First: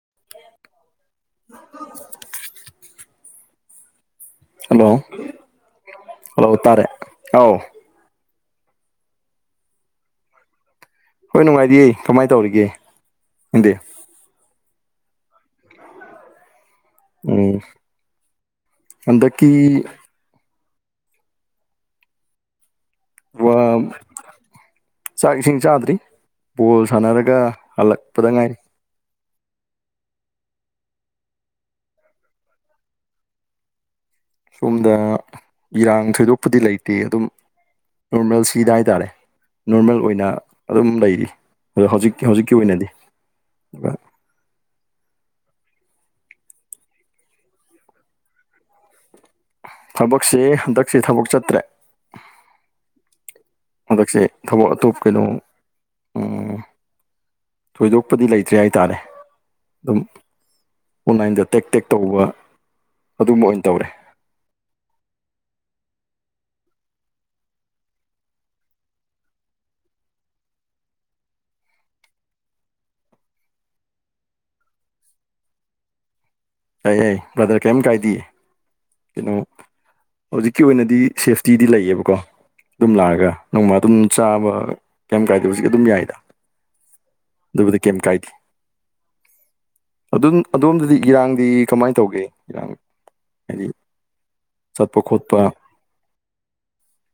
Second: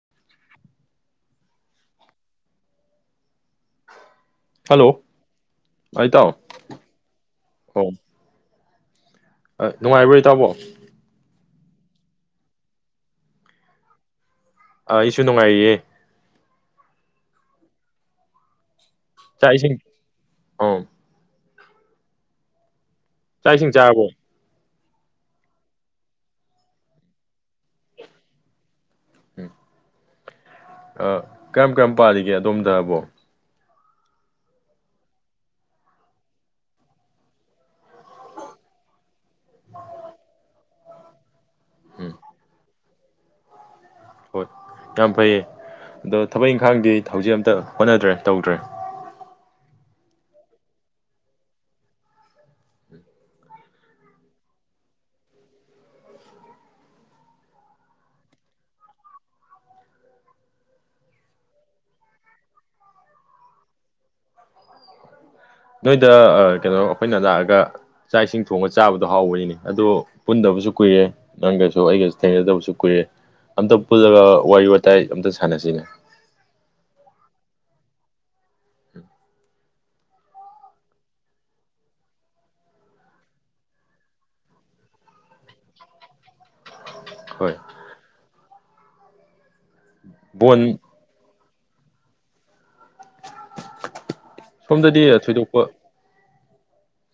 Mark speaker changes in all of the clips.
Speaker 1: [inaudible] hello
Speaker 2: ꯑꯥ ꯏꯇꯥꯎ
Speaker 1: hello ꯇꯥꯔꯦ ꯑꯥꯎ
Speaker 2: ꯅꯨꯡꯉꯥꯏꯕꯣꯏ ꯇꯥꯕꯣ
Speaker 1: ꯍꯣꯏ ꯅꯨꯡꯉꯥꯏꯗꯤꯌꯦ ꯀꯃꯥꯏꯅ ꯇꯧꯔꯤꯒꯦ ꯈꯪꯗꯦ
Speaker 2: ꯑꯩꯁꯨ ꯅꯨꯡꯉꯥꯏꯔꯤꯌꯦꯦ
Speaker 1: ꯎꯝ ꯑꯗꯀꯤ
Speaker 2: ꯑ ꯆꯥꯛ
Speaker 1: ꯋꯥ
Speaker 2: ꯏꯁꯤꯡ ꯆꯥꯕꯣ
Speaker 1: ꯆꯥꯛ ꯏꯁꯤꯡ ꯆꯥꯗ꯭ꯔꯤ ꯕꯣꯜ ꯁꯥꯟꯅꯔꯒ ꯍꯜꯂꯛꯄꯗ ꯉꯥꯏꯔꯤ
Speaker 2: ꯎꯝ ꯑ ꯀꯔꯝ ꯀꯌꯥꯝꯝ ꯄꯥꯔꯤꯒꯦ ꯑꯗꯣꯝꯗ ꯍꯥꯏꯕꯣ
Speaker 1: ꯁꯣꯝꯗ ꯏꯔꯥꯡ ꯊꯣꯏꯗꯣꯛꯄꯨꯗꯤ ꯂꯩꯇꯦ ꯑꯗꯨꯝ ꯔꯃꯦꯜ ꯁꯤꯗ ꯍꯥꯏꯇꯥꯔꯦ ꯅꯣꯔꯃꯦꯜ ꯑꯣꯏꯅ ꯑꯗꯨꯝ ꯂꯩꯔꯤ
Speaker 2: ꯎꯝ
Speaker 1: ꯍꯧꯖꯤꯛꯇꯤ ꯍꯧꯖꯤꯛꯀꯤ ꯑꯣꯏꯅꯗꯤ ꯑꯗꯨꯒ
Speaker 2: ꯍꯣꯏ ꯌꯥꯝ ꯐꯩꯌꯦ ꯑꯗꯣ ꯊꯕꯛ ꯏꯪꯈꯥꯡꯗꯤ ꯍꯧꯖꯤꯛ ꯑꯝꯇ ꯍꯣꯠꯅꯗ꯭ꯔꯦ ꯇꯧꯗ꯭ꯔꯦ
Speaker 1: ꯊꯕꯛꯁꯤ ꯍꯟꯗꯛꯁꯤ ꯊꯕꯛ ꯆꯠꯇ꯭ꯔꯦ ꯍꯟꯗꯛꯁꯦ ꯊꯕꯛ ꯑꯇꯣꯞ ꯀꯩꯅꯣ ꯎꯝ ꯊꯣꯏꯗꯣꯛꯄꯗꯤ ꯂꯩꯇ꯭ꯔꯦ ꯍꯥꯏꯇꯥꯔꯦ ꯑꯗꯨꯝ ꯑꯣꯟꯂꯥꯏꯟꯗ ꯇꯦꯛ ꯇꯦꯛ ꯇꯧꯕ ꯑꯗꯨꯝꯕ ꯑꯣꯏꯅ ꯇꯧꯔꯦ
Speaker 2: [inaudible] ꯅꯣꯏꯗ ꯀꯩꯅꯣ ꯑꯩꯈꯣꯏꯅ ꯂꯥꯛꯑꯒ ꯆꯥꯛ ꯏꯁꯤꯡ ꯊꯣꯡꯉꯒ ꯆꯥꯕꯗꯣ ꯍꯥꯎꯕꯅꯤꯅꯦ ꯑꯗꯣ ꯄꯨꯟꯗꯕꯁꯨ ꯀꯨꯏꯔꯦ ꯅꯪꯒꯁꯨ ꯑꯩꯒꯁꯨ ꯊꯦꯡꯅꯗꯕꯁꯨ ꯀꯨꯏꯔꯦ ꯑꯝꯇ ꯄꯨꯜꯂꯒ ꯋꯥꯔꯤ ꯋꯥꯇꯥꯏ ꯑꯝꯇ ꯁꯥꯟꯅꯁꯤꯅꯦ
Speaker 1: ꯌꯥꯏ ꯌꯥꯏ ꯕ꯭ꯔꯗꯔ ꯀꯦꯝ ꯀꯥꯏꯗꯦ ꯍꯧꯖꯤꯛꯀꯤ ꯑꯣꯏꯅꯗꯤ ꯁꯦꯐꯇꯤꯗꯤ ꯂꯩꯌꯦꯕꯀꯣ ꯑꯗꯨꯝ ꯂꯥꯛꯑꯒ ꯅꯣꯡꯃ ꯑꯗꯨꯝ ꯆꯥꯕ ꯀꯦꯝ ꯀꯥꯏꯗꯦ ꯍꯧꯖꯤꯛ ꯑꯗꯨꯝ ꯌꯥꯏꯗ
Speaker 2: ꯍꯣꯏ
Speaker 1: ꯑꯗꯨꯕꯨꯗꯤ ꯀꯦꯝ ꯀꯥꯏꯗꯦ ꯑꯗꯨꯝ
Speaker 2: ꯕꯣꯟ
Speaker 1: ꯑꯗꯣꯝꯗꯗꯤ ꯏꯔꯥꯡꯗꯤ ꯀꯃꯥꯏꯅ ꯇꯧꯒꯦ ꯏꯔꯥꯡ ꯍꯥꯏꯗꯤ ꯆꯠꯄ
Speaker 2: ꯁꯣꯝꯗꯗꯤ
Speaker 1: ꯈꯣꯠꯄ
Speaker 2: ꯊꯣꯏꯗꯣꯛꯄ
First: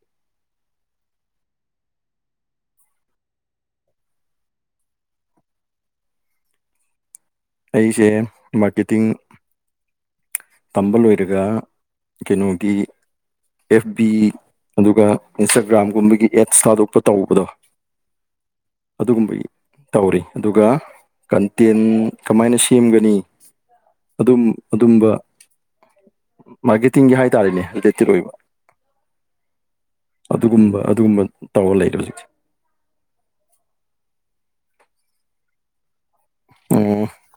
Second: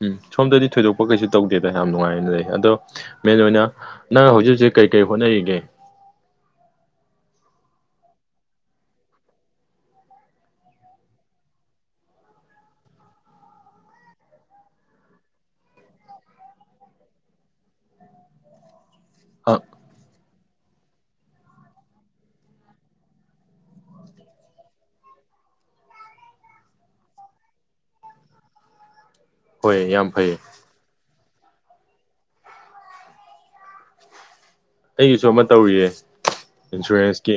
Speaker 2: ꯎꯝ ꯁꯣꯝꯗꯗꯤ ꯊꯣꯏꯗꯣꯛꯄ ꯀꯩꯁꯨ ꯇꯧꯗꯦꯗ ꯌꯥꯝ ꯅꯨꯡꯉꯥꯏꯅ ꯂꯩ ꯑꯗꯣ ꯃꯦꯟ ꯑꯣꯏꯅ ꯅꯪ ꯍꯧꯖꯤꯛ ꯍꯧꯖꯤꯛ ꯀꯩ ꯀꯔꯤ ꯍꯣꯠꯅꯔꯤꯒꯦ [inaudible]
Speaker 1: ꯑꯩꯁꯦ ꯃꯥꯔꯀꯦꯇꯤꯡ ꯇꯝꯕ ꯂꯣꯏꯔꯒ ꯀꯩꯅꯣꯒꯤ ꯑꯦꯐ ꯕꯤ ꯑꯗꯨꯒ ꯏꯟꯁꯇꯥꯒ꯭ꯔꯥꯝꯒꯨꯝꯕꯒꯤ ꯑꯦꯠꯁ ꯊꯥꯗꯣꯛꯄ ꯇꯧꯕꯗꯣ
Speaker 2: [inaudible]
Speaker 1: ꯑꯗꯨꯒꯨꯝꯕꯒꯤ
Speaker 2: ꯑ
Speaker 1: ꯇꯧꯔꯤ ꯑꯗꯨꯒ ꯀꯟꯇꯦꯟ ꯀꯃꯥꯏꯅ ꯁꯦꯝꯒꯅꯤ ꯑꯗꯨꯝ ꯑꯗꯨꯝꯕ ꯃꯥꯔꯀꯦꯇꯤꯡꯒꯤ ꯍꯥꯏꯇꯥꯔꯦꯅꯦꯇꯦꯠ ꯑꯣꯏꯕ
Speaker 2: ꯍꯣꯏ ꯌꯥꯝ ꯐꯩꯌꯦ
Speaker 1: ꯑꯗꯨꯒꯨꯝꯕ ꯑꯗꯨꯒꯨꯝꯕ ꯇꯧꯔ ꯂꯩꯔꯦ ꯍꯧꯖꯤꯛꯁꯦ
Speaker 2: ꯑꯩꯒꯤꯁꯨ ꯑꯃ ꯇꯧꯔꯤꯌꯦ
Speaker 1: ꯎꯝ
Speaker 2: ꯏꯟꯁꯨꯔꯦꯟꯁꯀꯤ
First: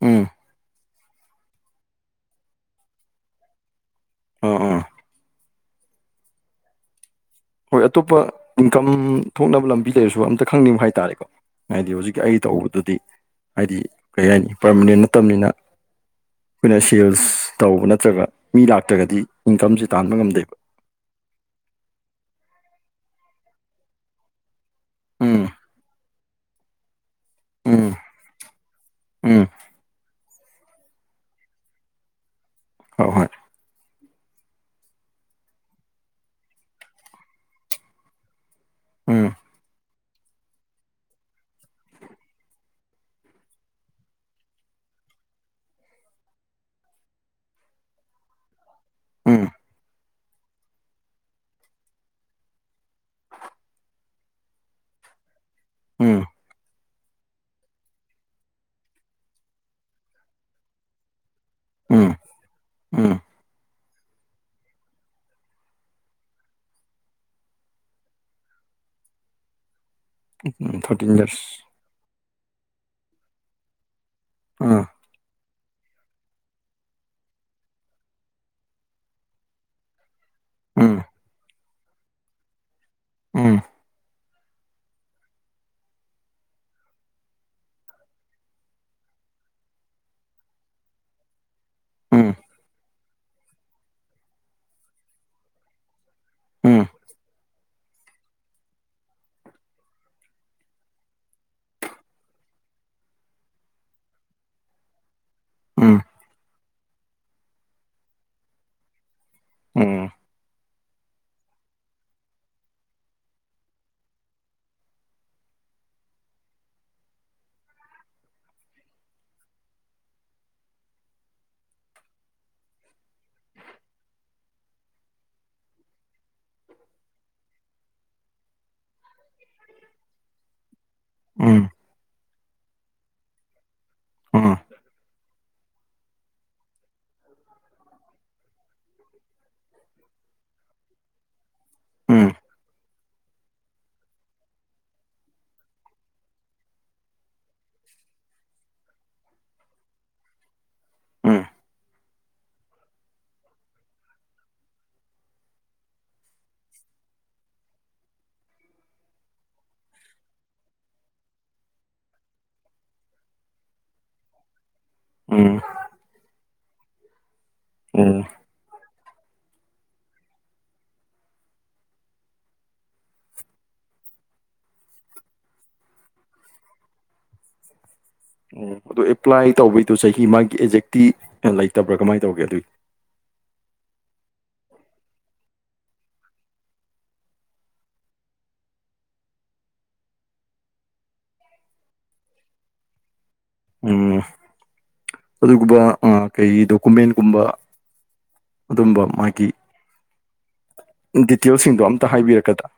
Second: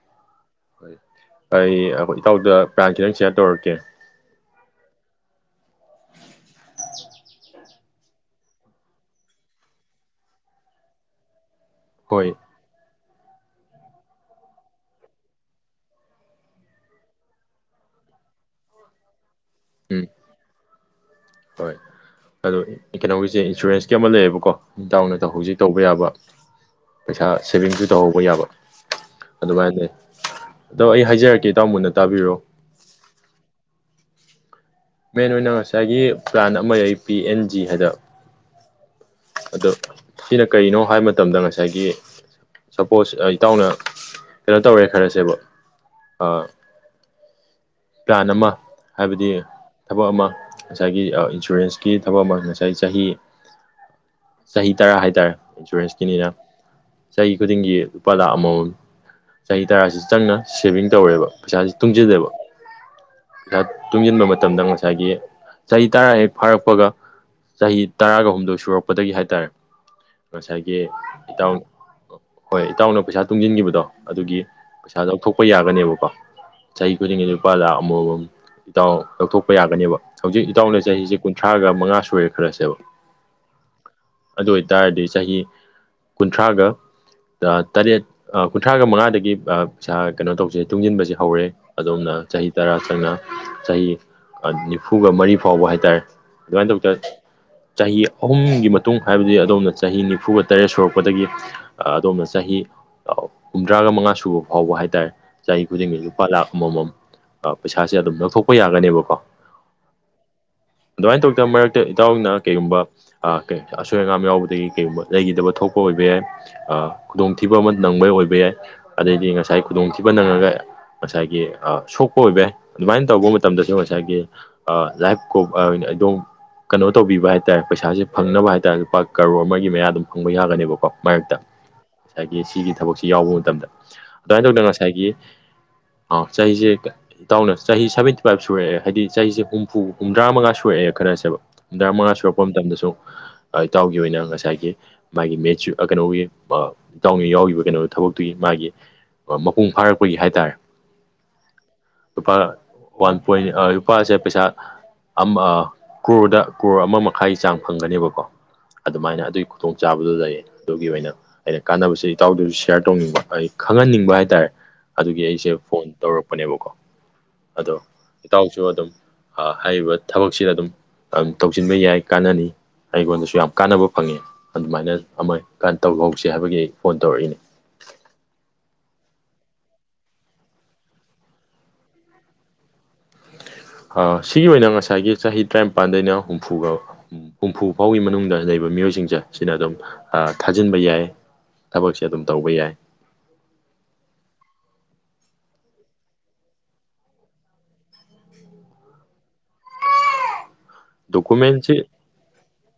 Speaker 1: ꯎꯝ
Speaker 2: ꯑꯩ ꯑꯩꯈ ꯏꯇꯥꯎꯗ ꯄ꯭ꯔꯥꯟꯁꯤꯗꯪ ꯁꯤꯌꯥꯔ ꯇꯧꯔꯛꯀꯦ
Speaker 1: ꯑꯣ ꯑ
Speaker 2: [inaudible]
Speaker 1: ꯍꯣꯏ ꯑꯇꯣꯞꯄ ꯏꯟꯀꯝ ꯊꯣꯛꯅꯕ ꯂꯝꯕꯤ ꯂꯩꯔꯁꯨ ꯑꯝꯇ ꯈꯪꯅꯤꯡꯕ ꯍꯥꯏꯇꯥꯔꯦꯀꯣ ꯍꯥꯏꯗꯤ ꯍꯧꯖꯤꯛꯀꯤ
Speaker 2: ꯍꯣꯏ
Speaker 1: ꯑꯩ ꯇꯧꯕꯗꯨꯗꯤ ꯍꯥꯏꯗꯤ ꯀꯔꯤ ꯍꯥꯏꯅꯤ ꯄꯔꯃꯅꯦꯟ ꯅꯠꯇꯕꯅꯤꯅ ꯑꯩꯈꯣꯏꯅ ꯁꯦꯜꯁ ꯇꯧꯕ ꯅꯠꯇ꯭ꯔꯒ ꯃꯤ ꯂꯥꯛꯇ꯭ꯔꯒꯗꯤ ꯏꯟꯀꯝꯁꯦ
Speaker 2: ꯎꯝ
Speaker 1: ꯇꯥꯟꯕ ꯉꯝꯗꯦꯕ
Speaker 2: ꯍꯣꯏ ꯑꯣ ꯀꯩꯅꯣꯒꯤꯁꯦ ꯏꯟꯁꯨꯔꯦꯟꯁꯀꯤ ꯑꯃ ꯂꯩꯌꯦꯕꯀꯣ ꯏꯇꯥꯎꯅ
Speaker 1: ꯎꯝ
Speaker 2: ꯍꯧꯖꯤꯛ ꯇꯧꯕ ꯌꯥꯕ ꯄꯩꯁꯥ ꯁꯦꯚꯤꯡꯁꯨ
Speaker 1: ꯎꯝ
Speaker 2: ꯇꯧꯍꯧꯕ ꯌꯥꯕ
Speaker 1: ꯎꯝ
Speaker 2: ꯑꯗꯨꯃꯥꯏ ꯂꯩ ꯑꯗꯣ ꯑꯩ ꯍꯥꯏꯖꯔꯛꯀꯦ ꯏꯇꯥꯎ ꯃꯨꯟꯅ ꯇꯥꯕꯤꯔꯣ
Speaker 1: ꯍꯣꯏ ꯍꯣꯏ [inaudible]
Speaker 2: ꯃꯦꯟ ꯑꯣꯏꯅ ꯉꯁꯥꯏꯒꯤ ꯄ꯭ꯂꯥꯟ ꯑꯃ ꯂꯩ ꯄꯤ ꯑꯦꯟ ꯖꯤ ꯍꯥꯏꯅꯥ
Speaker 1: ꯎꯝ
Speaker 2: ꯑꯗꯣ ꯁꯤꯅ ꯀꯔꯤꯅꯣ ꯍꯥꯏꯕ ꯃꯇꯝꯗ ꯉꯁꯥꯏꯒꯤ ꯁꯄꯣꯁ ꯏꯇꯥꯎꯅ ꯀꯩꯅꯣ ꯇꯧꯔꯦ ꯈꯜꯂꯥꯁꯦꯕ ꯑ ꯄ꯭ꯂꯥꯟ ꯑꯃ ꯍꯥꯏꯕꯗꯤ
Speaker 1: ꯎꯝ
Speaker 2: ꯊꯕꯛ ꯑꯃ ꯉꯁꯥꯏꯒꯤ ꯏꯟꯁꯨꯔꯦꯟꯁꯀꯤ ꯊꯕꯛ ꯑꯃ ꯉꯁꯥꯏ ꯆꯍꯤ ꯆꯍꯤ ꯇꯔꯥ ꯍꯥꯏꯇꯥꯔꯦ
Speaker 1: ꯎꯝ
Speaker 2: ꯏꯟꯁꯨꯔꯦꯟꯁꯀꯤꯅꯤꯅ ꯆꯍꯤ ꯈꯨꯗꯤꯡꯒꯤ ꯂꯨꯄꯥ ꯂꯥꯈ ꯑꯃꯃꯝ ꯆꯍꯤ ꯇꯔꯥꯁꯤ ꯆꯪꯅ ꯁꯦꯚꯤꯡ ꯇꯧꯔꯦꯕ ꯄꯩꯁꯥꯥꯁꯦ
Speaker 1: ꯎꯝ
Speaker 2: ꯇꯨꯝꯁꯤꯜꯂꯦꯕ
Speaker 1: ꯎꯝ
Speaker 2: ꯇꯨꯡꯁꯤꯟꯕ ꯃꯇꯝꯗ ꯉꯁꯥꯏꯒꯤ ꯆꯍꯤ ꯇꯔꯥ ꯍꯦꯛ ꯐꯥꯔꯛꯄꯒ ꯆꯍꯤ ꯇꯔꯥꯒ ꯍꯨꯝꯗꯣꯏ ꯁꯨꯔꯛꯄꯗꯒꯤ ꯍꯥꯏꯇꯥꯔꯦ ꯉꯁꯥꯏꯒꯤ
Speaker 1: ꯎꯝ ꯊꯥꯔꯇꯤꯟ ꯌꯔꯁ
Speaker 2: ꯏꯇꯥꯎ ꯍꯣꯏ ꯏꯇꯥꯎꯅ ꯄꯩꯁꯥ ꯇꯨꯡꯁꯤꯟꯈꯤꯕꯗꯣ ꯑꯗꯨꯒꯤ
Speaker 1: ꯎꯝ
Speaker 2: ꯄꯩꯁꯥ ꯂꯧꯊꯣꯛꯄ ꯌꯥꯔ ꯅꯦꯕꯀꯣ ꯆꯍꯤ ꯈꯨꯗꯤꯡꯒꯤ ꯂꯨꯄꯥ ꯂꯥꯛ ꯑꯃꯃꯝ ꯏꯇꯥꯎꯅ ꯂꯧꯊꯣꯛꯄ ꯌꯥꯒꯅꯦꯕ ꯍꯧꯖꯤꯛ ꯏꯇꯥꯎꯅ
Speaker 1: ꯎꯝ
Speaker 2: ꯆꯍꯤꯁꯦ ꯀꯨꯟꯊ꯭ꯔꯥꯒ ꯃꯉꯥ ꯁꯣꯏꯔꯦ ꯈ꯭ꯔꯁꯦꯕ
Speaker 1: ꯎꯝ
Speaker 2: ꯑꯗꯨ ꯑꯣꯏꯇꯥꯔꯗꯤ ꯆꯍꯤ ꯀꯨꯟꯊ꯭ꯔꯥꯒ ꯇꯔꯦꯠ ꯀꯨꯟꯊ꯭ꯔꯥꯒ ꯃꯉꯥꯗꯒꯤ ꯄꯩꯁꯥ ꯀꯩꯅꯣ ꯇꯧꯁꯦ ꯇꯨꯡꯁꯤꯟꯕꯁꯦ ꯍꯧꯔꯦ ꯑꯗꯣꯝꯅ
Speaker 1: ꯎꯝ
Speaker 2: ꯆꯍꯤ ꯇꯔꯥ ꯆꯪꯅ ꯆꯍꯤ ꯅꯤꯐꯨꯒ ꯃꯔꯤ ꯐꯥꯎꯕ ꯍꯥꯏꯇꯥꯔꯦ ꯑꯗꯨꯃꯥꯏꯅ
Speaker 1: ꯎꯝ
Speaker 2: ꯇꯧꯗ ꯆꯍꯤ ꯑꯍꯨꯝꯒꯤ ꯃꯇꯨꯡ ꯍꯥꯏꯕꯗꯤ ꯑꯗꯣꯝꯅ ꯆꯍꯤ ꯅꯤꯐꯨꯒ ꯇꯔꯦꯠ ꯁꯨꯔꯛꯄꯗꯒꯤ ꯑꯗꯣꯝꯅ ꯆꯍꯤ ꯍꯨꯝꯗ꯭ꯔꯥꯒ ꯃꯉꯥ ꯁꯨꯕ ꯐꯥꯎꯕ ꯍꯥꯏꯇꯥꯔꯦ ꯆꯍꯤ
Speaker 1: ꯎꯝ
Speaker 2: ꯈꯨꯗꯤꯡꯒꯤ ꯂꯨꯄꯥ ꯂꯥꯛ ꯑꯃꯃꯝ ꯄꯩꯁꯥꯁꯦ ꯑꯗꯨꯝ ꯂꯧꯊꯣꯛꯄ ꯌꯥꯒꯅꯦꯕꯀꯣ
Speaker 1: ꯎꯝ ꯎꯝ
Speaker 2: ꯑꯗꯨꯃꯥꯏꯅ ꯇꯧꯗꯅ ꯃꯔꯛꯇ ꯏꯇꯥꯎꯅ ꯀꯩꯒꯨꯝꯕ ꯑꯁꯣꯏ ꯑꯉꯥꯝ ꯌꯥꯎꯕꯗꯒꯤ ꯀꯩꯒꯨꯝꯕ ꯂꯩꯈꯤꯗꯕ ꯊꯣꯛꯄ ꯑꯣꯏꯕ ꯌꯥꯏ ꯈꯨꯗꯣꯡꯊꯤꯕ ꯑꯃ ꯅꯪꯕ ꯑꯣꯏꯕ ꯌꯥꯏ ꯑꯗꯩꯗꯤ ꯉꯁꯥꯏ ꯈꯨꯗꯣꯡꯊꯤꯕ ꯅꯪꯉꯒ ꯉꯁꯥꯏꯒꯤ ꯑ ꯁꯣꯛꯄ ꯑꯣꯏꯕ ꯌꯥꯏ ꯑꯗꯨꯃꯥꯏꯅ ꯇꯧꯕ ꯃꯇꯝꯗꯁꯨ ꯉꯁꯥꯏꯒꯤ ꯂꯥꯏꯐꯀꯣ ꯀꯩꯅꯣ ꯇꯧꯕꯤꯕ ꯍꯥꯏꯇꯥꯔꯦ ꯄꯩꯁꯥꯁꯦ ꯐꯪꯅꯕ ꯍꯥꯏꯇꯥꯔꯦ ꯂꯨꯄꯥ ꯀꯔꯣꯔ ꯑꯃꯒꯤ ꯃꯌꯥ ꯑꯗꯨꯝ ꯐꯪꯕ ꯌꯥꯒꯅꯦꯕꯀꯣ ꯃꯔꯛꯇ
Speaker 1: ꯎꯝ ꯎꯝ
Speaker 2: ꯉꯁꯥꯏꯒꯤ ꯁꯤꯒꯤ ꯊꯕꯛꯁꯤ ꯌꯥꯎꯕ ꯃꯇꯝꯗ ꯑꯗꯨꯃꯥꯏꯅ ꯇꯧꯗꯅ ꯉꯁꯥꯏꯒꯤ ꯆꯍꯤꯁꯦ ꯏꯇꯥꯎꯅ ꯆꯍꯤ ꯁꯚꯦꯟꯇꯤ ꯐꯥꯏꯚ ꯁꯨꯔꯛꯑꯦ ꯍꯥꯏꯗꯤ ꯆꯍꯤꯁꯦ ꯍꯨꯝꯐꯨ ꯍꯨꯝꯗ꯭ꯔꯥ ꯃꯉꯥ ꯁꯨꯔꯛꯑꯦ ꯈꯜꯂꯁꯦꯕ ꯍꯨꯝꯗ꯭ꯔꯥ ꯃꯉꯥ
Speaker 1: ꯎꯝ
Speaker 2: ꯁꯨꯔꯛꯄ ꯃꯇꯝꯗꯁꯨ ꯢꯇꯧꯎ ꯒꯤ ꯑꯣꯏꯅ ꯉꯁꯥꯏꯒꯤ ꯃꯥꯒꯤ ꯃꯦꯆ ꯀꯩꯅꯣꯒꯤ ꯏꯇꯥꯎꯅ ꯌꯥꯎꯈꯤꯕ ꯀꯩꯅꯣ ꯊꯕꯛꯇꯨꯒꯤ ꯃꯥꯒꯤ ꯃꯄꯨꯡ ꯐꯥꯔꯛꯄꯒꯤ ꯍꯥꯏꯇꯥꯔꯦ
Speaker 1: ꯎꯝ
Speaker 2: ꯂꯨꯄꯥ ꯋꯥꯟ ꯄꯣꯏꯟ ꯂꯨꯄꯥꯁꯦ ꯄꯩꯁꯥ ꯑꯃ ꯀ꯭ꯔꯣꯔꯗ ꯀ꯭ꯔꯣꯔ ꯑꯃ ꯃꯈꯥꯏ ꯆꯥꯡ ꯐꯪꯒꯅꯦꯕꯀꯣ ꯑꯗꯨꯃꯥꯏꯅ ꯑꯗꯨꯒꯤ ꯈꯨꯗꯣꯡꯆꯥꯕꯗꯨ ꯂꯩꯌꯦ ꯑꯗꯨꯒꯤ ꯑꯣꯏꯅ ꯑꯩꯅ ꯀꯥꯟꯅꯕꯁꯦ ꯏꯇꯥꯎꯗꯨꯁꯨ ꯁꯤꯌꯥꯔ ꯇꯧꯅꯤꯡꯕ ꯑꯩ ꯈꯪꯍꯟꯅꯤꯡꯕ ꯕ ꯍꯥꯏꯇꯥꯔꯦ ꯑꯗꯨꯒꯤ ꯑꯩꯁꯦ
Speaker 1: ꯎꯝ
Speaker 2: ꯐꯣꯟ ꯇꯧꯔꯛꯄꯅꯦꯕꯀꯣ ꯑꯗꯣ
Speaker 1: ꯎꯝ
Speaker 2: ꯏꯇꯥꯎꯁꯨ ꯑꯗꯨꯝ ꯍꯥꯏꯔꯤꯕ ꯊꯕꯛꯁꯤꯗ ꯑꯗꯨꯝ ꯇꯧꯁꯤꯟꯕ ꯌꯥꯏ ꯀꯥꯟꯅꯅꯤ ꯑꯩꯉꯣꯟꯗꯁꯨ ꯌꯥꯝ ꯀꯥꯟꯅꯕ ꯐꯪꯉꯦ ꯑꯗꯨꯃꯥꯏꯅ ꯑꯃ ꯇꯧꯍꯧꯁꯤ ꯍꯥꯏꯕꯒꯤ ꯑꯩ ꯐꯣꯟ ꯇꯧꯔꯛꯏꯅꯦ [unintelligible]
Speaker 1: ꯑꯣ ꯑꯗꯨ ꯑꯦꯄ꯭ꯂꯥꯏ ꯇꯧꯕꯩꯗꯣ ꯆꯍꯤ ꯃꯥꯒꯤ ꯑꯦꯖꯦꯛꯇꯤ ꯂꯩꯇꯕ꯭ꯔꯥ ꯀꯃꯥꯏꯅ ꯇꯧꯒꯦ ꯑꯗꯨꯒꯤ
Speaker 2: [unintelligible] ꯁꯤꯒꯤ ꯑꯣꯏꯅ ꯉꯁꯥꯏꯒꯤ ꯆꯍꯤ ꯇꯔꯥꯅꯤꯄꯥꯟꯗꯩꯅ ꯍꯨꯝꯐꯨꯒ ꯍꯨꯝꯐꯨ ꯐꯥꯎꯒꯤ ꯃꯅꯨꯡꯗ ꯂꯩꯕ ꯃꯤꯑꯣꯏꯁꯤꯡꯁꯦ ꯁꯤꯅ ꯑꯗꯨꯝ ꯊꯥꯖꯤꯟꯕ ꯌꯥꯏ ꯊꯕꯛꯁꯦ ꯑꯗꯨꯝ ꯇꯧꯕ ꯌꯥꯏ
Speaker 1: ꯎꯝ ꯑꯗꯨꯒꯨꯝꯕ ꯀꯩ ꯗꯣꯀꯨꯃꯦꯟꯒꯨꯝꯕ ꯎꯗꯨꯝꯕ ꯃꯥꯒꯤ ꯗꯤꯇꯦꯜꯁꯤꯡꯗꯣ
Speaker 2: ꯗꯣꯀꯨꯃꯦꯟꯁꯦ
Speaker 1: ꯑꯝꯇ ꯍꯥꯏꯕꯤꯔꯛꯀꯗ꯭ꯔꯥ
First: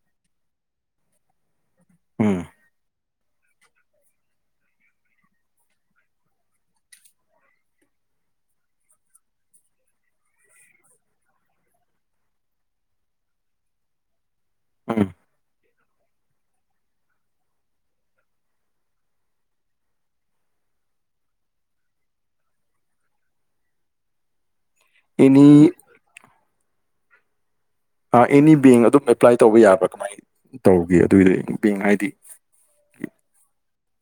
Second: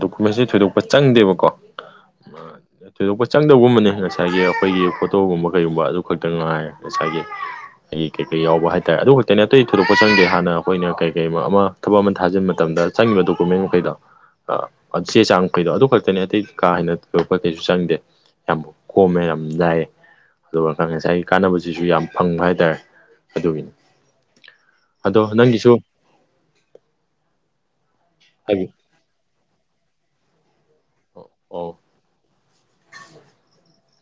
Speaker 2: ꯗꯣꯀꯨꯃꯦꯟꯁꯤ ꯊꯣꯏꯗꯣꯛꯄ ꯆꯪꯗꯦꯕꯀꯣ ꯃꯥ
Speaker 1: ꯎꯝ
Speaker 2: [inaudible] ꯊꯣꯏꯗꯣꯛꯄ ꯆꯪꯗꯕꯒꯨꯝꯕꯅꯦ ꯉꯁꯥꯏꯒꯤ ꯑꯩꯈꯣꯏꯒꯤ ꯐꯣꯇꯣꯒꯨꯝꯕ ꯀꯩꯒꯨꯝꯕ ꯑꯗꯨ ꯈꯛꯇ ꯉꯥꯏ ꯉꯁꯥꯏꯒꯤ ꯑꯩꯒꯤ ꯀꯩꯀꯩ ꯌꯥꯎꯕ ꯍꯥꯏꯇꯥꯔꯦ ꯑꯗꯨ ꯈꯛꯇꯅꯦ ꯑꯇꯩ ꯊꯣꯏꯗꯣꯛꯄ ꯆꯪꯗꯦ ꯍꯥꯟꯅ ꯑꯩꯈꯣꯏꯅ ꯀꯩ ꯀꯩ ꯑꯃ ꯊꯕꯛ ꯑꯃ ꯊꯥꯖꯤꯟꯕ ꯃꯇꯝꯗ ꯆꯪꯉꯤꯕ ꯗꯣꯀꯨꯃꯦꯟ ꯃꯈꯩꯗꯣ
Speaker 1: ꯎꯝ
Speaker 2: ꯆꯦ ꯆꯥꯡꯃꯈꯩꯗꯣ ꯑꯗꯨ ꯈꯛꯇꯅꯦ ꯑꯇꯩ ꯀꯥ ꯍꯦꯟꯅ ꯊꯣꯏꯗꯣꯛꯄꯗꯤ ꯀꯩꯁꯨ ꯆꯪꯗꯦ ꯌꯥꯝ ꯀꯣꯃꯦ ꯌꯥꯝ ꯂꯥꯏ ꯑꯗꯨꯒ ꯉꯁꯥꯏꯒꯤ ꯀꯥꯅꯕꯁꯤꯁꯨ ꯌꯥꯝ ꯐꯪꯕ ꯍꯥꯏꯇꯥꯔꯦ ꯑꯗꯨꯒꯤꯅꯤ ꯑꯗꯣ ꯅꯪꯒꯤꯁꯨ
Speaker 1: ꯑꯦꯅꯤ ꯑꯦꯅꯤ
Speaker 2: ꯍꯥꯏꯕꯤ
Speaker 1: ꯕꯦꯡ ꯑꯗꯨꯝ ꯑꯦꯄ꯭ꯂꯥꯏ ꯇꯧꯕ ꯌꯥꯕ꯭ꯔꯥ ꯀꯃꯥꯏ ꯇꯧꯒꯦ ꯑꯗꯨꯒꯤ
Speaker 2: ꯑꯣ
Speaker 1: ꯕꯦꯡ ꯍꯥꯏꯗꯤ ꯀ [unintelligible]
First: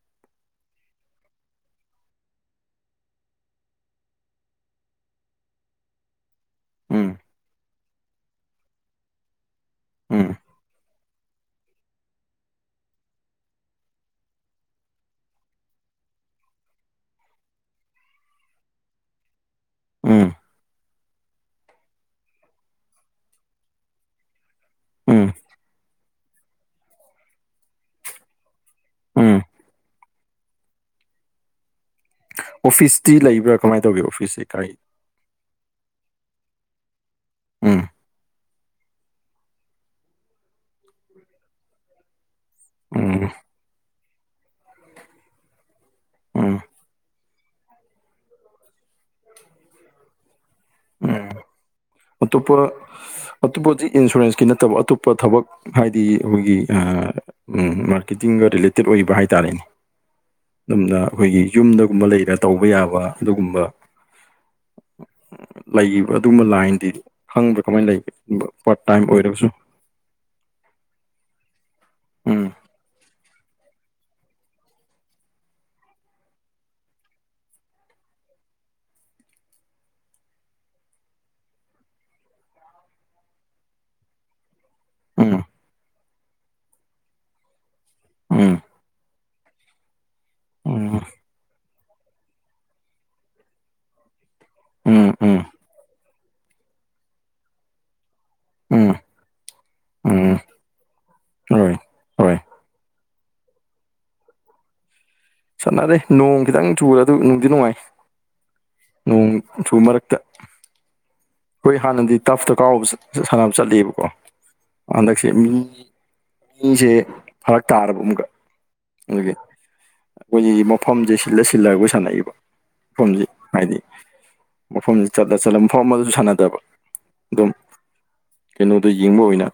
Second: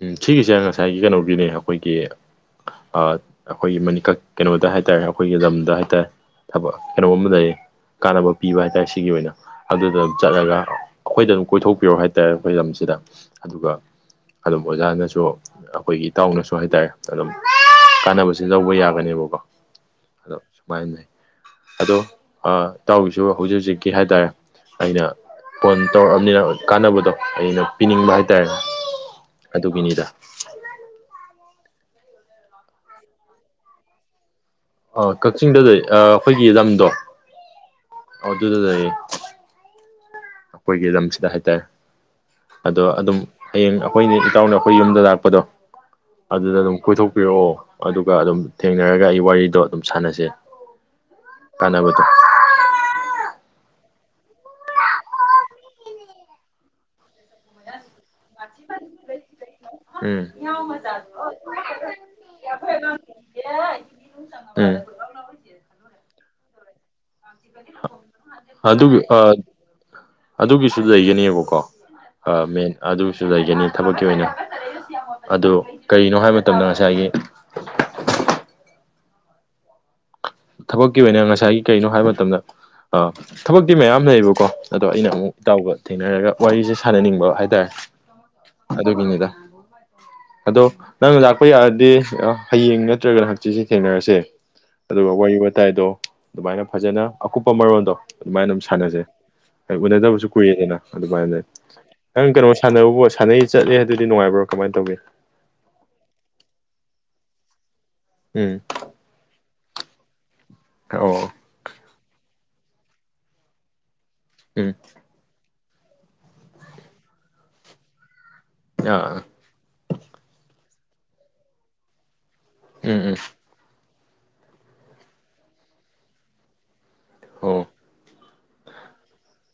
Speaker 2: ꯎꯝ ꯁꯤꯒꯤꯁꯦ ꯉꯁꯥꯏꯒꯤ ꯀꯩꯅꯣꯒꯤꯅꯦ ꯑꯩꯈꯣꯏꯒꯤ ꯑꯩꯈꯣꯏꯒꯤ ꯃꯅꯤꯀꯛ ꯀꯩꯅꯣꯗ ꯍꯥꯏ ꯇꯥꯔꯦ ꯑꯩꯈꯣꯏꯒꯤ ꯂꯝꯗ ꯍꯥꯏ ꯇꯔꯦ ꯊꯕꯛ
Speaker 1: ꯎꯝ
Speaker 2: ꯀꯩꯅꯣꯝꯃ ꯀꯥꯟꯅꯕ ꯄꯤꯕ ꯍꯥꯏꯇꯥꯔꯦ ꯁꯤꯒꯤ ꯑꯣꯏꯅ ꯑꯗꯨꯗ
Speaker 1: ꯎꯝ
Speaker 2: ꯆꯠꯂꯒ ꯑꯩꯈꯣꯏꯗ ꯑꯗꯨꯝ ꯀꯣꯏꯊꯣꯛꯄꯤꯔꯣꯑꯣ ꯍꯥꯏꯇꯥꯔꯦ ꯑꯩꯈꯣꯏ ꯂꯝꯁꯤꯗ ꯑꯗꯨꯒ ꯑꯗꯨꯝ ꯑꯣꯖꯥꯅꯁꯨ ꯑꯩꯈꯣꯏꯒꯤ ꯏꯇꯥꯎꯅꯁꯨ ꯍꯥꯏꯇꯥꯔꯦ ꯑꯗꯨꯝ ꯀꯥꯟꯅꯕꯁꯤ ꯂꯧꯕ ꯌꯥꯒꯅꯦꯕꯀꯣ
Speaker 1: ꯎꯝ
Speaker 2: ꯑꯗꯣ ꯁꯨꯃꯥꯏꯅ ꯂꯩ ꯑꯗꯣ ꯏꯇꯥꯎꯔꯤꯁꯨ ꯍꯧꯖꯤꯛ ꯍꯧꯖꯤꯛꯀꯤ ꯍꯥꯏꯇꯥꯔꯦ ꯑꯩꯅ
Speaker 1: ꯎꯝ
Speaker 2: ꯐꯣꯟ ꯇꯧꯔꯛꯑꯕꯅꯤꯅ ꯀꯥꯟꯅꯕꯗꯣ ꯑꯩꯅ ꯄꯤꯅꯤꯡꯕ ꯍꯥꯏꯇꯥꯔꯦ
Speaker 1: ꯎꯝ
Speaker 2: ꯑꯗꯨꯒꯤꯅꯤꯗ
Speaker 1: ꯑꯣꯐꯤꯁꯇꯤ ꯂꯩꯕ꯭ꯔꯥ ꯀꯃꯥꯏꯅ ꯇꯧꯒꯦ ꯑꯣꯐꯤꯁꯁꯤꯦ
Speaker 2: ꯑ ꯀꯛꯆꯤꯡꯗꯗꯤ ꯑꯩꯈꯣꯏꯒꯤ ꯂꯝꯗꯣ
Speaker 1: ꯎꯝ
Speaker 2: ꯑꯗꯨ ꯑꯗꯨ ꯑꯗꯨ ꯑꯗꯨꯦ ꯑꯩꯈꯣꯏꯒꯤ ꯂꯝꯁꯤꯗ ꯍꯥꯏꯇꯥꯔꯦ ꯑꯗꯣ ꯑꯗꯨꯝ
Speaker 1: ꯎꯝ
Speaker 2: ꯍꯌꯦꯡ ꯑꯩꯈꯣꯏꯅꯦ ꯏꯇꯥꯎꯅ ꯑꯩꯈꯣꯏ ꯌꯨꯝꯗ ꯂꯥꯛꯄꯗꯣ ꯑꯗꯨꯗ
Speaker 1: ꯎꯝ
Speaker 2: ꯑꯗꯨꯝ ꯀꯣꯏꯊꯣꯛꯄꯤꯔꯛꯑꯣ ꯑꯗꯨꯒ ꯑꯗꯨꯝ ꯊꯦꯡꯅꯔꯒ ꯑꯩ ꯋꯥꯔꯤꯗꯣ ꯑꯗꯨꯝ ꯁꯥꯟꯅꯁꯦ
Speaker 1: ꯎꯝ
Speaker 2: ꯀꯥꯟꯅꯕꯗꯣ
Speaker 1: ꯃ ꯄꯨꯔ ꯑꯇꯞꯄ ꯍꯧꯖꯤꯛ ꯏꯟꯁꯨꯔꯦꯟꯁꯀꯤ ꯅꯠꯇꯕ ꯑꯇꯣꯞꯄ ꯊꯕꯛ ꯍꯥꯏꯗꯤ ꯑꯩꯈꯣꯏꯒꯤ ꯃꯥꯔꯀꯦꯇꯤꯡꯒ ꯔꯤꯂꯦꯇꯦꯠ ꯑꯣꯏꯕ ꯍꯥꯏꯇꯥꯔꯦꯅꯦ
Speaker 2: ꯎꯝ ꯎꯝ
Speaker 1: ꯑꯗꯨꯝꯅ ꯑꯩꯈꯣꯏꯒꯤ ꯌꯨꯝꯗꯒꯨꯝꯕ ꯂꯩꯔ ꯇꯧꯕ ꯌꯥꯕ [inaudible] ꯈꯪꯕ꯭ꯔꯥ ꯀꯃꯥꯏꯅ ꯂꯩꯒꯦ ꯄꯥꯔꯠ
Speaker 2: ꯑꯗꯨꯒꯤ
Speaker 1: ꯇꯥꯏꯝ ꯑꯣꯏꯔꯒꯁꯨ
Speaker 2: ꯑꯗꯨꯒꯤꯁꯨ ꯂꯩꯒꯅꯦꯕꯀꯣ ꯑ
Speaker 1: ꯎꯝ
Speaker 2: ꯃ ꯑꯗꯨ ꯁꯨ ꯂꯩꯒꯅꯤ ꯊꯕꯛꯀꯤ ꯑꯣꯏꯅ ꯑꯗꯨ ꯀꯔꯤꯅꯣ ꯍꯥꯏꯕ ꯃꯇꯝꯗ ꯉꯁꯥꯏꯒꯤ [inaudible] ꯊꯕꯛꯀꯤ ꯑꯣꯏꯅ ꯉꯁꯥꯏꯒꯤ ꯀꯩꯅꯣ ꯍꯥꯏꯕ ꯃꯇꯝꯗ ꯊꯕꯛꯇꯤ ꯃꯌꯥꯝ ꯂꯩꯌꯦꯕꯀꯣ ꯑꯗꯣ ꯑꯩꯅ ꯑꯃꯨꯛ
Speaker 1: ꯎꯝ
Speaker 2: ꯏꯇꯥꯎꯒ ꯊꯦꯡꯅꯔꯒ ꯋꯥꯔꯤꯁꯦ ꯁꯥꯟꯅꯅꯤꯡꯕ ꯍꯥꯏꯇꯥꯔꯦ
Speaker 1: ꯎꯝ
Speaker 2: ꯑꯗꯨꯒꯤꯅꯤꯗ ꯑꯗꯣ
Speaker 1: ꯎꯝ
Speaker 2: ꯅꯪ ꯂꯥꯛꯄ ꯌꯥ ꯍꯌꯦꯡ ꯅꯠꯇ꯭ꯔꯒꯅ ꯍꯛꯆꯦꯁꯦ ꯊꯦꯡꯅꯔꯁꯦ ꯑꯗꯨꯒ
Speaker 1: ꯎꯝ
Speaker 2: ꯋꯥꯔꯤ ꯋꯥꯇꯥꯏꯗꯣ ꯑꯗꯨꯃꯥꯏꯅ ꯐꯖꯅ ꯑꯀꯨꯞꯄ ꯃꯔꯣꯟꯜꯗꯣ ꯑꯗꯨꯃꯥꯏꯅ ꯑꯗꯨꯝ
Speaker 1: ꯎꯝ ꯎꯝ
Speaker 2: ꯁꯥꯟꯅꯖꯩ ꯍ ꯎꯅꯗꯕꯁꯨ
Speaker 1: ꯎꯝ
Speaker 2: ꯀꯨꯏꯗꯅ ꯑꯗꯨꯃꯥꯏꯅ
Speaker 1: ꯍꯣꯏ ꯍ
Speaker 2: ꯅꯪ ꯀꯩꯅꯣ ꯁꯥꯟꯅꯕ ꯁꯥꯟꯅꯩ ꯆꯠꯂꯦ ꯍꯥꯏ ꯑꯗꯨꯗꯤ ꯅꯨꯡꯉꯥꯏꯕ꯭ꯔꯣ ꯀꯃꯥꯏꯅ ꯇꯧꯒꯦ
Speaker 1: ꯆꯠꯅꯔꯦ ꯅꯣꯡ ꯈꯤꯇꯪ ꯆꯨꯔ ꯑꯗꯨ ꯅꯨꯡꯗꯤ ꯅꯨꯡꯉꯥꯏ
Speaker 2: ꯎꯝ
Speaker 1: ꯅꯣꯡ ꯁꯨ ꯃꯔꯛꯇ
Speaker 2: ꯑ
Speaker 1: ꯑꯩꯈꯣꯏ ꯍꯥꯟꯅꯗꯤ ꯇꯐꯇ ꯀꯥꯎꯕ ꯁꯥꯟꯅꯕ ꯆꯠꯂꯤꯕꯀꯣ
Speaker 2: ꯎꯝ
Speaker 1: ꯍꯟꯗꯛꯁꯦ ꯃꯤ ꯃꯤꯁꯦ ꯐꯔꯛ ꯇꯥꯔꯕ ꯑꯃꯨꯛꯀ
Speaker 2: ꯑꯥ
Speaker 1: ꯑꯗꯨꯗꯒꯤ ꯑꯩꯈꯣꯏꯒꯤꯗꯤ ꯃꯐꯝꯁꯦ ꯁꯤꯜꯂ ꯁꯤꯜꯂꯒ ꯑꯩꯈꯣꯏ ꯁꯥꯟꯅꯏꯕ
Speaker 2: ꯎꯝ ꯎꯝ
Speaker 1: ꯃꯐꯝꯁꯤ ꯍꯥꯏꯗꯤ ꯃꯐꯝꯁꯤ ꯆꯂ ꯆꯠꯂ ꯃꯐꯝ ꯑꯗꯨꯁꯨ ꯁꯥꯟꯅꯗꯕ ꯑꯗꯨꯝ
Speaker 2: ꯑꯣ
Speaker 1: ꯀꯩꯅꯣꯗꯣ ꯌꯦꯡꯕ ꯑꯣꯏꯅ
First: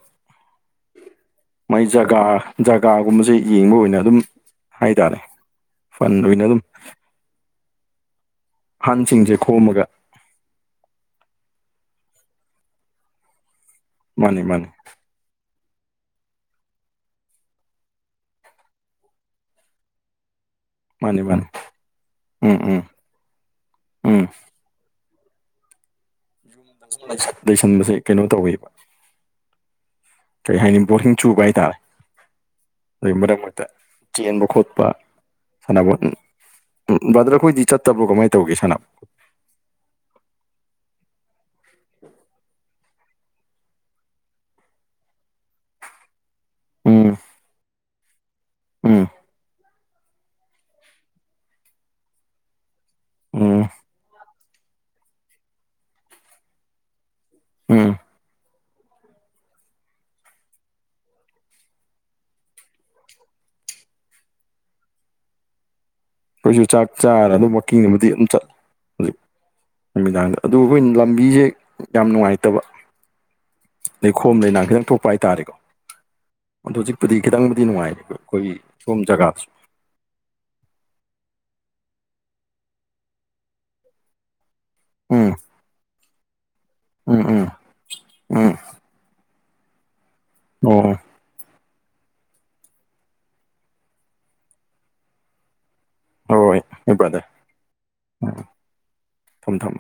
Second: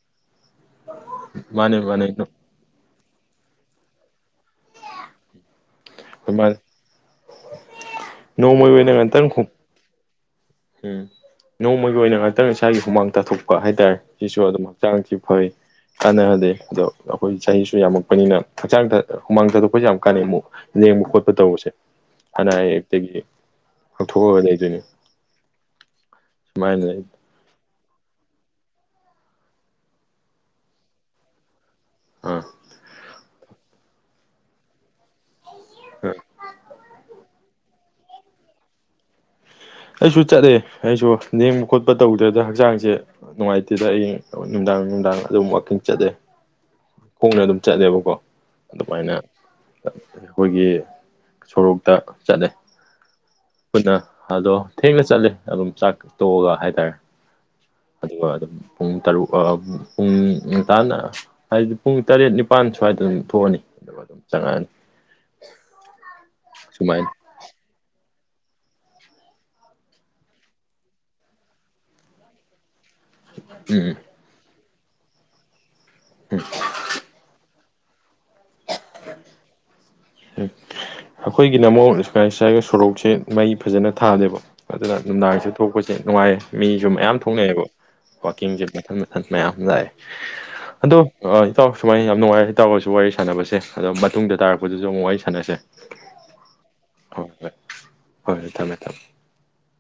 Speaker 2: ꯃꯥꯅꯦ
Speaker 1: ꯃꯥꯏ
Speaker 2: ꯃꯥꯅꯦ
Speaker 1: ꯖꯒꯥ ꯖꯒꯥꯒꯨꯝꯕꯁꯦ ꯌꯦꯡꯕ ꯑꯣꯏꯅ ꯑꯗꯨꯝ ꯍꯥꯏꯇꯥꯔꯦ ꯐꯟꯅ
Speaker 2: ꯅꯣꯡꯃꯒꯤ
Speaker 1: ꯑꯗꯨꯝ
Speaker 2: ꯅꯣꯡꯃꯩ ꯑꯣꯏꯅ ꯑꯣꯏꯅ ꯉꯟꯇꯪ
Speaker 1: ꯑꯍꯟꯁꯤꯡꯁꯦ
Speaker 2: ꯈꯨꯝ
Speaker 1: ꯈꯣꯝꯃꯒ
Speaker 2: ꯎꯝ ꯅꯣꯡꯃꯒꯤ ꯑꯣꯏꯅ ꯉꯥꯛꯇꯪ ꯏꯁꯥꯒꯤ ꯍꯨꯃꯥꯡ ꯇꯥꯊꯣꯛꯄꯤ ꯍꯥꯏꯇꯥꯔꯦ ꯁꯤꯁꯨ
Speaker 1: ꯃꯥꯅꯤ
Speaker 2: ꯑꯗꯨꯝ
Speaker 1: ꯃꯥꯅꯤ
Speaker 2: ꯍꯛꯆꯥꯡꯁꯨ ꯐꯩ ꯀꯥꯟꯅꯍꯗꯦ ꯑꯗꯣ ꯑꯩꯈꯣꯏ ꯆꯍꯤꯁꯨ ꯌꯥꯝꯃꯛꯄꯅꯤꯅ ꯍꯛꯆꯥꯡꯗ ꯍꯨꯃꯥꯡ ꯊꯥꯗꯣꯛꯄꯁꯨ ꯌꯥꯝ ꯀꯥꯟꯅꯩ ꯑꯃꯨꯛ ꯂꯦꯡꯕ
Speaker 1: ꯃꯥꯅꯤ
Speaker 2: ꯈꯣꯠꯄ
Speaker 1: ꯃꯥꯅꯤ
Speaker 2: ꯇꯧꯕꯁꯦ ꯍꯅ
Speaker 1: ꯎꯝ ꯎꯝ
Speaker 2: ꯑꯌꯦꯛꯇꯒꯤ
Speaker 1: ꯎꯝ
Speaker 2: ꯉꯊꯣꯛꯑꯒ ꯂꯩꯗꯣꯏꯅꯦ
Speaker 1: ꯁꯟꯗꯁꯦ ꯀꯩꯅꯣ ꯇꯧꯋꯕ ꯀꯩ ꯍꯥꯏꯅꯤ ꯕꯣꯡ ꯆꯨꯕ ꯍꯥꯏꯇꯥꯔꯦ
Speaker 2: ꯑꯥ
Speaker 1: ꯑ ꯃꯔꯛ ꯃꯔꯛꯇ ꯆꯦꯟꯕ ꯈꯣꯠꯄ ꯁꯥꯟꯅꯕꯣꯠ ꯎꯝ ꯕ꯭ꯔꯗꯔ ꯑꯩꯈꯣꯏꯗꯤ ꯆꯠꯇꯕ꯭ꯔꯣ ꯀꯃꯥꯏꯅ ꯇꯧꯒꯦ ꯁꯅꯕꯣꯠ
Speaker 2: ꯑꯩꯁꯨ ꯆꯠꯂꯦ ꯑꯩꯁꯨ ꯅꯦꯡꯕ ꯈꯣꯠꯄ ꯇꯧꯗ꯭ꯔꯦꯗ ꯍꯛꯆꯥꯡꯁꯦ ꯅꯨꯡꯉꯥꯏꯇꯦꯗ ꯑꯩꯌꯤꯡ ꯅꯨꯡꯗꯥꯡ ꯅꯨꯡꯗꯥꯡ ꯑꯗꯨꯝ ꯋꯥꯛꯀꯤꯡ ꯆꯠꯂꯦ
Speaker 1: ꯎꯝ
Speaker 2: ꯈꯣꯡꯅ ꯑꯗꯨꯝ ꯆꯠꯂꯦꯕ ꯀꯣ
Speaker 1: ꯎꯝ
Speaker 2: ꯑꯗꯨꯃꯥꯏꯅ ꯑꯩꯈꯣꯏꯒꯤ ꯁꯣꯔꯣꯛꯇ ꯆꯠꯂꯦ
Speaker 1: ꯎꯝ
Speaker 2: ꯈꯣꯏꯗ ꯑꯗꯣ ꯊꯦꯡꯅ ꯆꯠꯂꯦ ꯑꯗꯨꯝ ꯆꯥꯛ ꯇꯣꯛꯑꯒ ꯍꯥꯏꯇꯥꯔꯦ
Speaker 1: ꯎꯝ
Speaker 2: ꯑꯗꯨꯒ ꯑꯗꯨꯝ ꯄꯨꯡ ꯇꯔꯨꯛ ꯑ ꯄꯨꯡ ꯉꯟꯇꯥꯅ ꯍꯥꯏꯗꯤ ꯄꯨꯡ ꯇꯔꯦꯠ ꯅꯤꯄꯥꯥꯟ ꯁ꯭ꯋꯥꯏꯗ ꯑꯗꯨꯝ ꯊꯣꯛꯑꯅꯤ ꯑꯗꯨꯒ ꯑꯗꯨꯝ ꯆꯪꯉꯛꯑꯅꯤ
Speaker 1: ꯑꯈꯣꯏꯁꯨ ꯆꯥꯛ
Speaker 2: ꯁꯨꯃꯥꯏꯅ
Speaker 1: ꯆꯥꯔꯅꯤ ꯋꯥꯛꯀꯤꯡ ꯅꯨꯡꯗꯤ ꯆꯠꯂꯤ ꯅꯨꯃꯤꯗꯥꯡꯗ ꯑꯗꯨꯒ ꯑꯩꯈꯣꯏ ꯂꯝꯕꯤꯖꯦ ꯌꯥꯝ ꯅꯨꯡꯉꯥꯏꯇꯕ
Speaker 2: ꯎꯝ
Speaker 1: ꯂꯩꯈꯣꯝ ꯂꯩꯅꯥꯡ ꯈꯤꯇꯪ ꯊꯣꯛꯄ ꯍꯥꯏꯇꯥꯔꯦꯀꯣ ꯑꯗꯣ ꯍꯧꯖꯤꯛꯄꯨꯗꯤ ꯈꯤꯇꯪ ꯅꯨꯡꯗꯤ ꯅꯨꯡꯉꯥꯏ ꯈꯣꯏꯒꯤ ꯁꯣꯝ ꯆꯒꯥꯁꯨ
Speaker 2: ꯎꯝ ꯑꯩꯈꯣꯏꯒꯤꯅ ꯑꯃꯣ ꯏꯁꯀꯥꯏ ꯁ꯭ꯀꯥꯏꯒ ꯁꯣꯔꯣꯛꯁꯦ ꯃꯩ ꯐꯖꯅ ꯊꯥꯂꯦꯕ ꯑꯗꯨꯅ
Speaker 1: ꯎꯝ
Speaker 2: ꯅꯨꯡꯗꯥꯡꯁꯦ ꯊꯣꯛꯄꯁꯦ ꯅꯨꯡꯉꯥꯏ ꯃꯤꯖꯨ ꯃꯌꯥꯝ
Speaker 1: ꯎꯝ
Speaker 2: ꯊꯣꯛꯅꯩꯑꯦꯕ
Speaker 1: ꯎꯝ
Speaker 2: ꯋꯥꯛꯀꯤꯡꯁꯦ ꯃꯊꯟ ꯃꯊꯟ ꯃꯌꯥꯝ ꯂꯥꯛꯑꯦ
Speaker 1: ꯎꯝ
Speaker 2: ꯑꯗꯣ ꯑ ꯏꯇꯥꯎ ꯁꯨꯃꯥꯏꯅ ꯌꯥꯝ ꯅꯨꯡꯉꯥꯏꯔꯦ ꯏꯇꯥꯎꯒꯁꯨ ꯋꯥꯔꯤ ꯁꯥꯟꯅꯕꯁꯦ ꯑꯗꯣ ꯃꯇꯨꯡꯗ ꯇꯥꯔꯛꯄꯗꯨꯁꯨ ꯑꯃꯨꯛ ꯋꯥꯔꯤ ꯁꯥꯟꯅꯁꯦ ꯍꯣꯏ
Speaker 1: ꯑꯣ ꯍꯣꯏ ꯕ꯭ꯔꯗꯔ
Speaker 2: ꯍꯣꯏ
Speaker 1: ꯎꯝ
Speaker 2: ꯍꯣꯏ ꯊꯝꯃꯦ ꯊꯝꯃꯦ
Speaker 1: ꯊꯝꯃꯦ ꯊꯝꯃꯦ